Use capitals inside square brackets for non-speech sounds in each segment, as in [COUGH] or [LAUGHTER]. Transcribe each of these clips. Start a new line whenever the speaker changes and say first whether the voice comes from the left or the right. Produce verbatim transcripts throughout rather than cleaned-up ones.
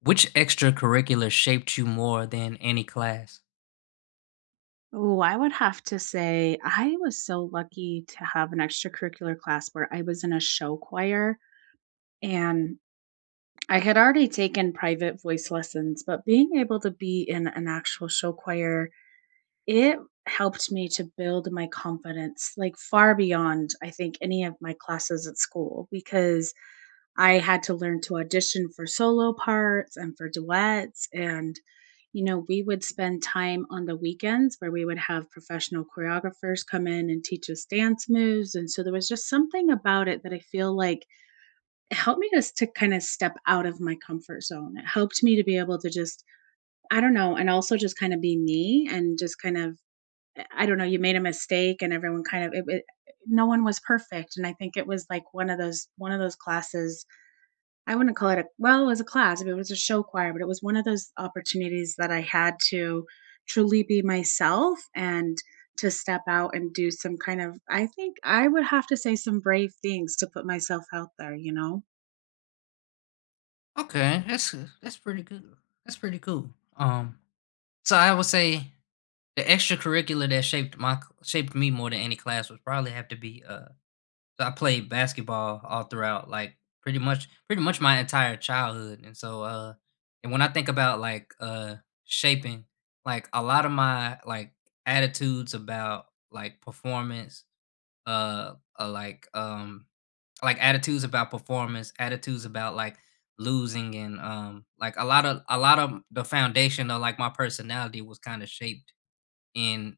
left: Which extracurricular shaped you more than any class?
right: Oh, I would have to say I was so lucky to have an extracurricular class where I was in a show choir, and I had already taken private voice lessons. But being able to be in an actual show choir, it helped me to build my confidence, like, far beyond, I think, any of my classes at school, because I had to learn to audition for solo parts and for duets. And, you know, we would spend time on the weekends where we would have professional choreographers come in and teach us dance moves. And so there was just something about it that I feel like it helped me just to kind of step out of my comfort zone. It helped me to be able to just, I don't know, and also just kind of be me and just kind of, eh, I don't know, you made a mistake, and everyone kind of, it, it, no one was perfect. And I think it was like one of those, one of those classes. I wouldn't call it a, well, it was a class, but it was a show choir, but it was one of those opportunities that I had to truly be myself and to step out and do some kind of, I think I would have to say, some brave things to put myself out there, you know?
left: Okay, that's that's pretty good. That's pretty cool. Um, so I would say the extracurricular that shaped my shaped me more than any class would probably have to be uh. So I played basketball all throughout, like pretty much pretty much my entire childhood, and so uh, and when I think about like uh shaping, like a lot of my like attitudes about like performance uh, uh like um like attitudes about performance, attitudes about like losing, and um like a lot of a lot of the foundation of like my personality was kind of shaped and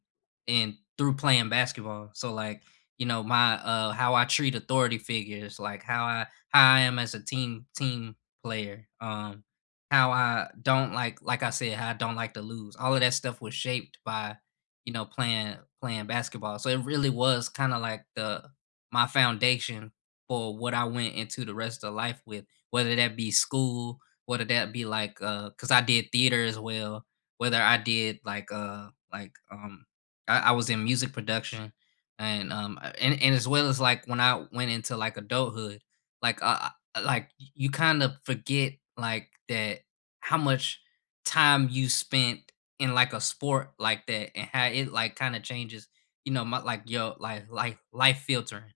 left: and through playing basketball. So like, you know, my uh how I treat authority figures, like how I how I am as a team team player. Um, how I don't like like I said, how I don't like to lose. All of that stuff was shaped by, you know, playing playing basketball. So it really was kind of like the my foundation for what I went into the rest of life with, whether that be school, whether that be like uh cuz I did theater as well, whether I did like uh like um I, I was in music production and um uh, and, and as well as like when I went into like adulthood, like uh uh, like y- you kind of forget like that how much time you spent in like a sport like that and how it like kind of changes, you know, my like your like like life filtering.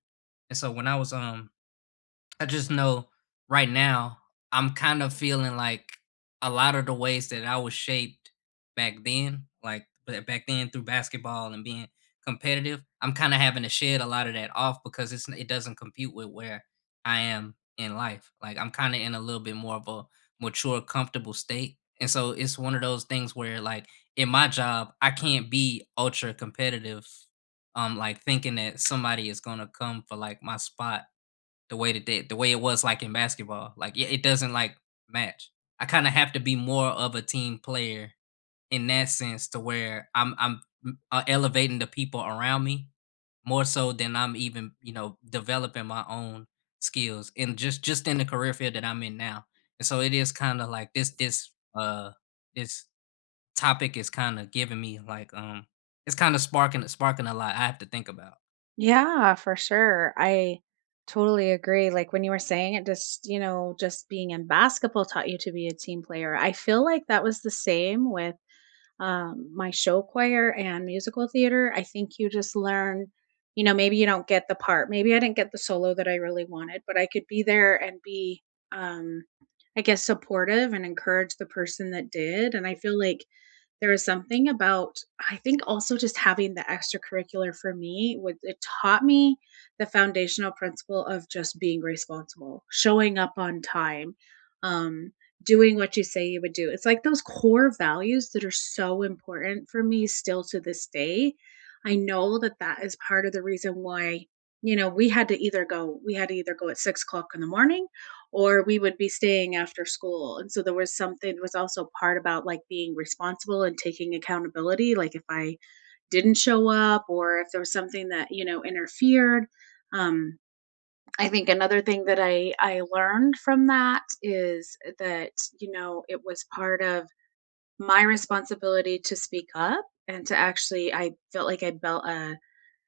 left: And so when I was um I just know right now I'm kind of feeling like a lot of the ways that I was shaped back then, like ba- back then through basketball and being competitive, I'm kind of having to shed a lot of that off because it's it doesn't compute with where I am in life. Like I'm kind of in a little bit more of a mature, comfortable state. And so it's one of those things where like in my job, I can't be ultra competitive, um like thinking that somebody is going to come for like my spot the way that they the way it was like in basketball. Like it, it doesn't like match. I kind of have to be more of a team player in that sense to where I'm I'm mm, uh, elevating the people around me more so than I'm even, you know, developing my own skills and just just in the career field that I'm in now. And so it is kind of like this this uh this topic is kind of giving me like um it's kind of sparking sparking a lot I have to think about.
right: Yeah, for sure. I totally agree. Like, when you were saying it, just, you know, just being in basketball taught you to be a team player. I feel like that was the same with um, my show choir and musical theater. I think you just learn, you know, maybe you don't get the part. Maybe I didn't get the solo that I really wanted, but I could be there and be, um, I guess, supportive and encourage the person that did. And I feel like there is something about, I think, also just having the extracurricular for me would, it taught me the foundational principle of just being responsible, showing up on time, um, doing what you say you would do. It's like those core values that are so important for me still to this day. I know that that is part of the reason why, you know, we had to either go we had to either go at six o'clock in the morning, or we would be staying after school. And so there was something there was also part about, like, being responsible and taking accountability. Like, if I didn't show up, or if there was something that, you know, interfered. Um, I think another thing that I, I learned from that is that, you know, it was part of my responsibility to speak up, and to actually, I felt like I built a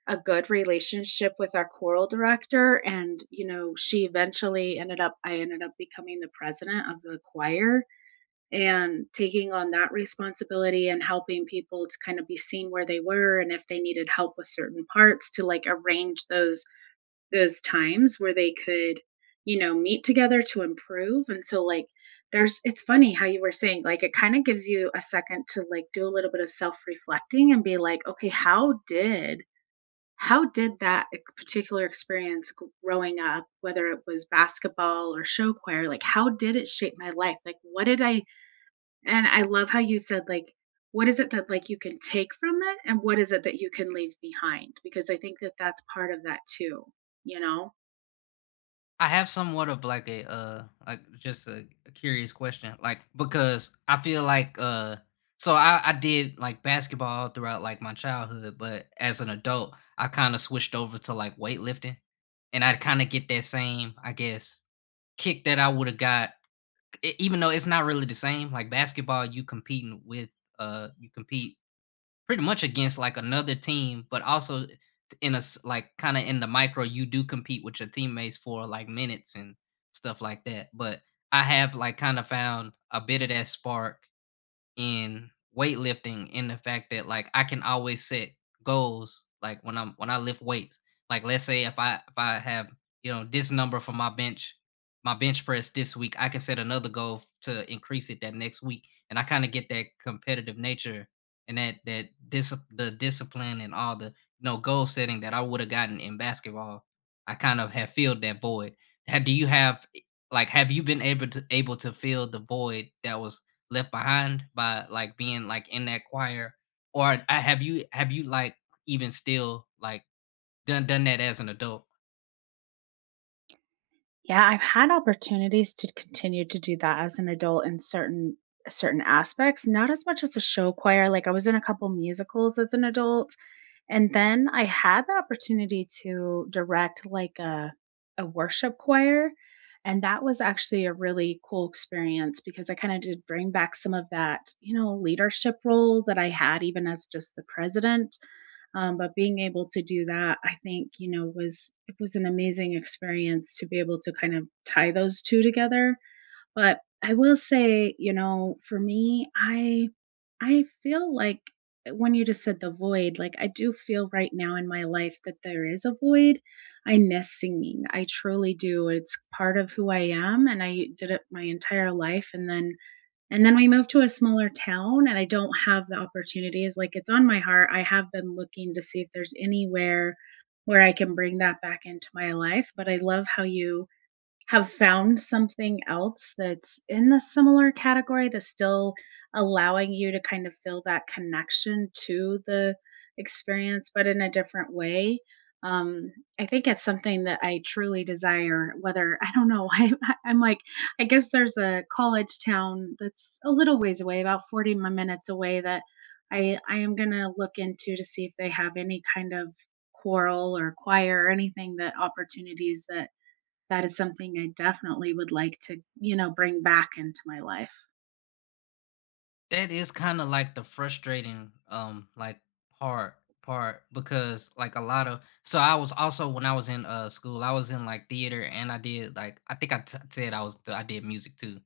right: a good relationship with our choral director. And, you know, she eventually ended up, I ended up becoming the president of the choir, and taking on that responsibility and helping people to kind of be seen where they were, and if they needed help with certain parts, to like arrange those those times where they could, you know, meet together to improve. And so, like, there's, it's funny how you were saying, like, it kind of gives you a second to like do a little bit of self reflecting and be like, okay, how did how did that ex particular experience, g- growing up, whether it was basketball or show choir, like, how did it shape my life? Like, what did I and I love how you said, like, what is it that, like, you can take from it, and what is it that you can leave behind? Because I think that that's part of that too, you know?
left: I have somewhat of like a uh like just a, a curious question like because I feel like uh, so I I did like basketball throughout like my childhood, but as an adult I kind of switched over to like weightlifting, and I kind of get that same, I guess, kick that I would have got e- even though it's not really the same, like basketball you competing with uh you compete pretty much against, like, another team, but also in a s like, kinda in the micro, you do compete with your teammates for, like, minutes and stuff like that, but I have, like, kinda found a bit of that spark in weightlifting, in the fact that like I can always set goals like when I'm when I lift weights. Like, let's say if I if I have, you know, this number for my bench, my bench press this week, I can set another goal f- to increase it that next week. And I kind of get that competitive nature and that that dis- the discipline and all the, you know, goal setting that I would have gotten in basketball. I kind of have filled that void. Ha- Do you have like, have you been able to able to fill the void that was left behind by like being like in that choir, or I, have you have you like even still like done done that as an adult?
right: Yeah, I've had opportunities to continue to do that as an adult in certain certain aspects, not as much as a show choir. Like, I was in a couple musicals as an adult, and then I had the opportunity to direct, like, a a worship choir, and that was actually a really cool experience because I kinda did bring back some of that, you know, leadership role that I had even as just the president. um, but being able to do that, I think, you know, was it was an amazing experience to be able to kind of tie those two together. But I will say, you know, for me, I I feel like, eh, when you just said the void, like, I do feel right now in my life that there is a void. I miss singing. I truly do. It's part of who I am, and I did it my entire life, and then and then we moved to a smaller town, and I don't have the opportunities. Like, it's on my heart. I have been looking to see if there's anywhere where I can bring that back into my life. But I love how you have found something else that's in the similar category that's still allowing you to kind of feel that connection to the experience, but in a different way. Um, I think it's something that I truly desire, whether, I don't know, [LAUGHS] I, I'm like, I guess there's a college town that's a little ways away, about forty mi- minutes away, that I, I am going to look into to see if they have any kind of choral or choir or anything, that opportunities, that that is something I definitely would like to, you know, bring back into my life.
left: That is kind of like the frustrating, um, like part part because like a lot of, so I was also when I was in uh, school, I was in like theater, and I did, like, I think I t- said I was I did music too.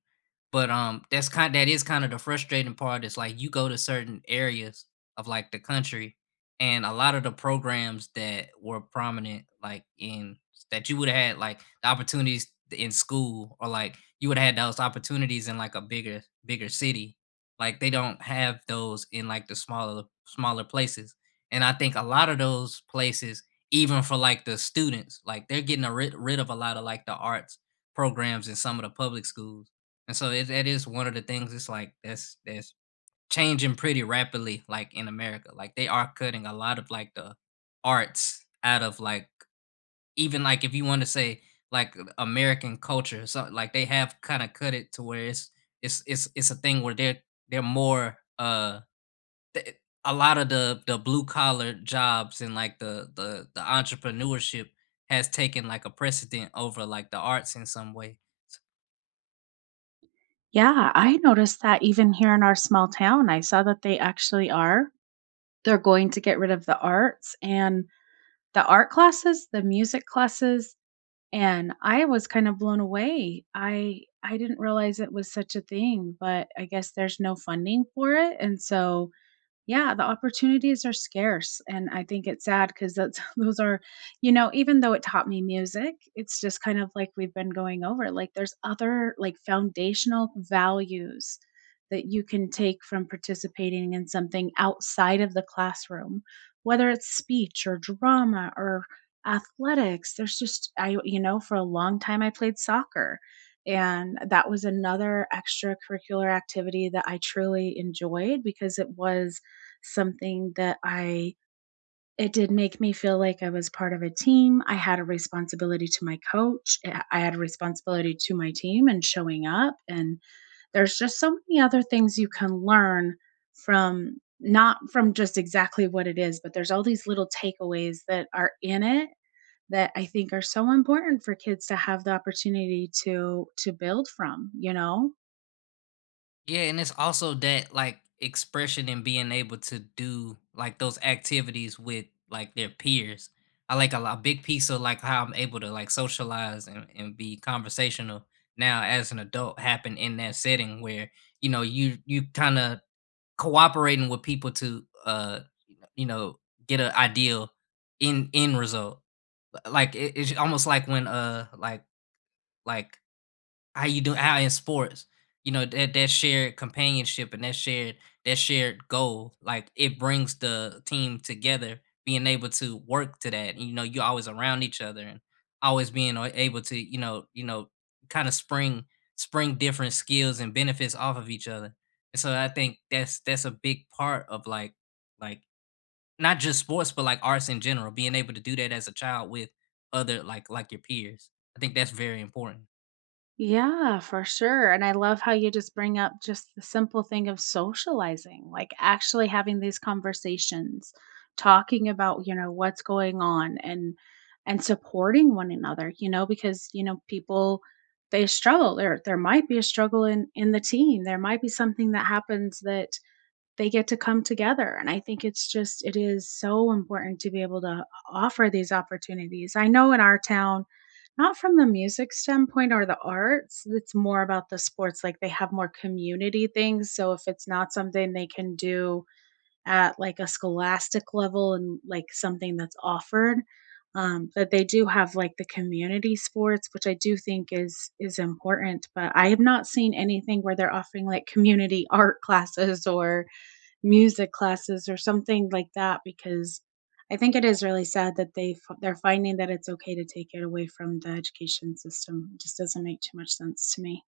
left: But, um, that's kind that is kinda the frustrating part is, like, you go to certain areas of, like, the country, and a lot of the programs that were prominent, like, in that you would've had, like, the opportunities in school, or, like, you would've had those opportunities in, like, a bigger bigger city. Like, they don't have those in, like, the smaller smaller places, and I think a lot of those places, even for, like, the students, like, they're getting a rid rid of a lot of, like, the arts programs in some of the public schools. And so it, that is one of the things. It's like that's that's changing pretty rapidly, like in America. Like they are cutting a lot of like the arts out of like, even like if you want to say like uh, American culture, so like they have kind of cut it to where it's it's it's it's a thing where they're they're more uh th- a lot of the the blue collar jobs and like the the the entrepreneurship has taken like a precedent over like the arts in some way.
right: Yeah, I noticed that even here in our small town. I saw that they actually are. They're going to get rid of the arts and the art classes, the music classes, and I was kind of blown away. I I didn't realize it was such a thing, but I guess there's no funding for it, and so, yeah, the opportunities are scarce. And I think it's sad, 'cause that's [LAUGHS] those are, you know, even though it taught me music, it's just kind of like we've been going over. Like, there's other, like, foundational values that you can take from participating in something outside of the classroom, whether it's speech or drama or athletics. There's just, I, you know, for a long time, I played soccer, and that was another extracurricular activity that I truly enjoyed because it was something that I, it did make me feel like I was part of a team. I had a responsibility to my coach. I I had a responsibility to my team and showing up. And there's just so many other things you can learn from, not from just exactly what it is, but there's all these little takeaways that are in it that I think are so important for kids to have the opportunity to to build from, you know?
left: Yeah, and it's also that like expression and being able to do like those activities with like their peers. I like a, lo- a big piece of like how I'm able to like socialize and, and be conversational now as an adult happen in that setting where, you know, you you kind of cooperating with people to, uh, you know, get an ideal in end end result. Like it, it's almost like when uh like like how you do how in sports, you know, that that shared companionship and that shared that shared goal like it brings the team together, being able to work to that, you know, you're always around each other and always being a- able to, you know, you know kind of spring spring different skills and benefits off of each other. And so I think that's that's a big part of like like not just sports but like arts in general, being able to do that as a child with other, like like your peers. I think that's very important.
right: Yeah, for sure. And I love how you just bring up just the simple thing of socializing, like, actually having these conversations, talking about, you know, what's going on, and and supporting one another, you know. Because, you know, people, they struggle. There there might be a struggle in in the team. There might be something that happens that they get to come together. And I think it's just, it is so important to be able to offer these opportunities. I know in our town, not from the music standpoint or the arts, it's more about the sports. Like, they have more community things, so if it's not something they can do at, like, a scholastic level and, like, something that's offered, um, but they do have, like, the community sports, which I do think is is important. But I have not seen anything where they're offering, like, community [LAUGHS] art classes or music classes or something like that, because I think it is really sad that they f- they're finding that it's okay to take it away from the education system. It just doesn't make too much sense to me.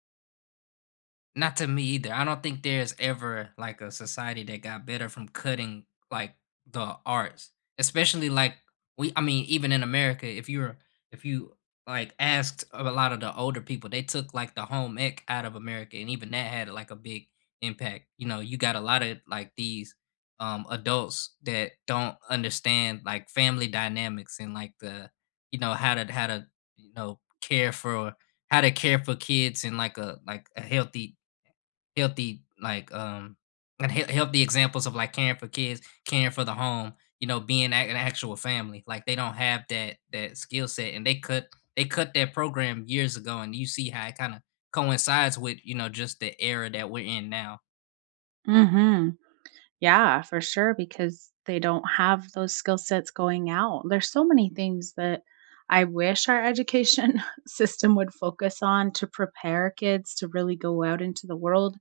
left: Not to me either. I don't think there's ever like a society that got better from cutting like the arts, especially like we. I mean, even in America, if you're if you like asked a lot of the older people, they took like the home ec out of America, and even that had like a big impact. You know, you got a lot of like these, um, adults that don't understand like family dynamics, and like the, you know, how to how to, you know, care for how to care for kids in like a, like a healthy healthy like, um and hea- healthy examples of like caring for kids, caring for the home, you know, being ac- an actual family. Like they don't have that that skill set, and they cut they cut that program years ago, and you see how it kind of coincides with, you know, just the era that we're in now.
right: Hmm. Yeah, for sure, because they don't have those skill sets going out. There's so many things that I wish our education [LAUGHS] system would focus on to prepare kids to really go out into the world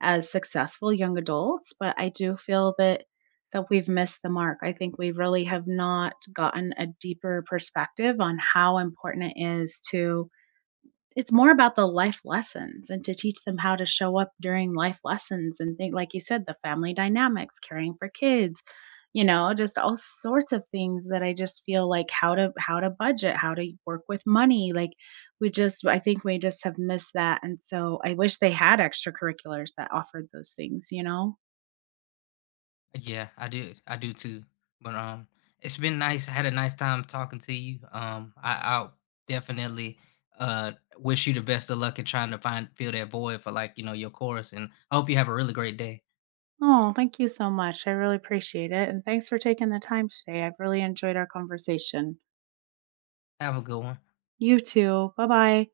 right: as successful young adults. But I do feel that that we've missed the mark. I think we really have not gotten a deeper perspective on how important it is. To, it's more about the life lessons, and to teach them how to show up during life lessons, and think, like you said, the family dynamics, caring for kids, you know, just all sorts of things, that I just feel like, how to how to budget, how to work with money. Like, we just I think we just have missed that, and so I wish they had extracurriculars that offered those things, you know.
left: Yeah, I do, I do too. But um, it's been nice. I had a nice time talking to you. Um, I, I'll definitely, uh, wish you the best of luck in trying to find fill that void for, like, you know, your course, and I hope you have a really great day.
right: Oh, thank you so much. I really appreciate it, and thanks for taking the time today. I've really enjoyed our conversation.
left: Have a good one.
right: You too. Bye bye.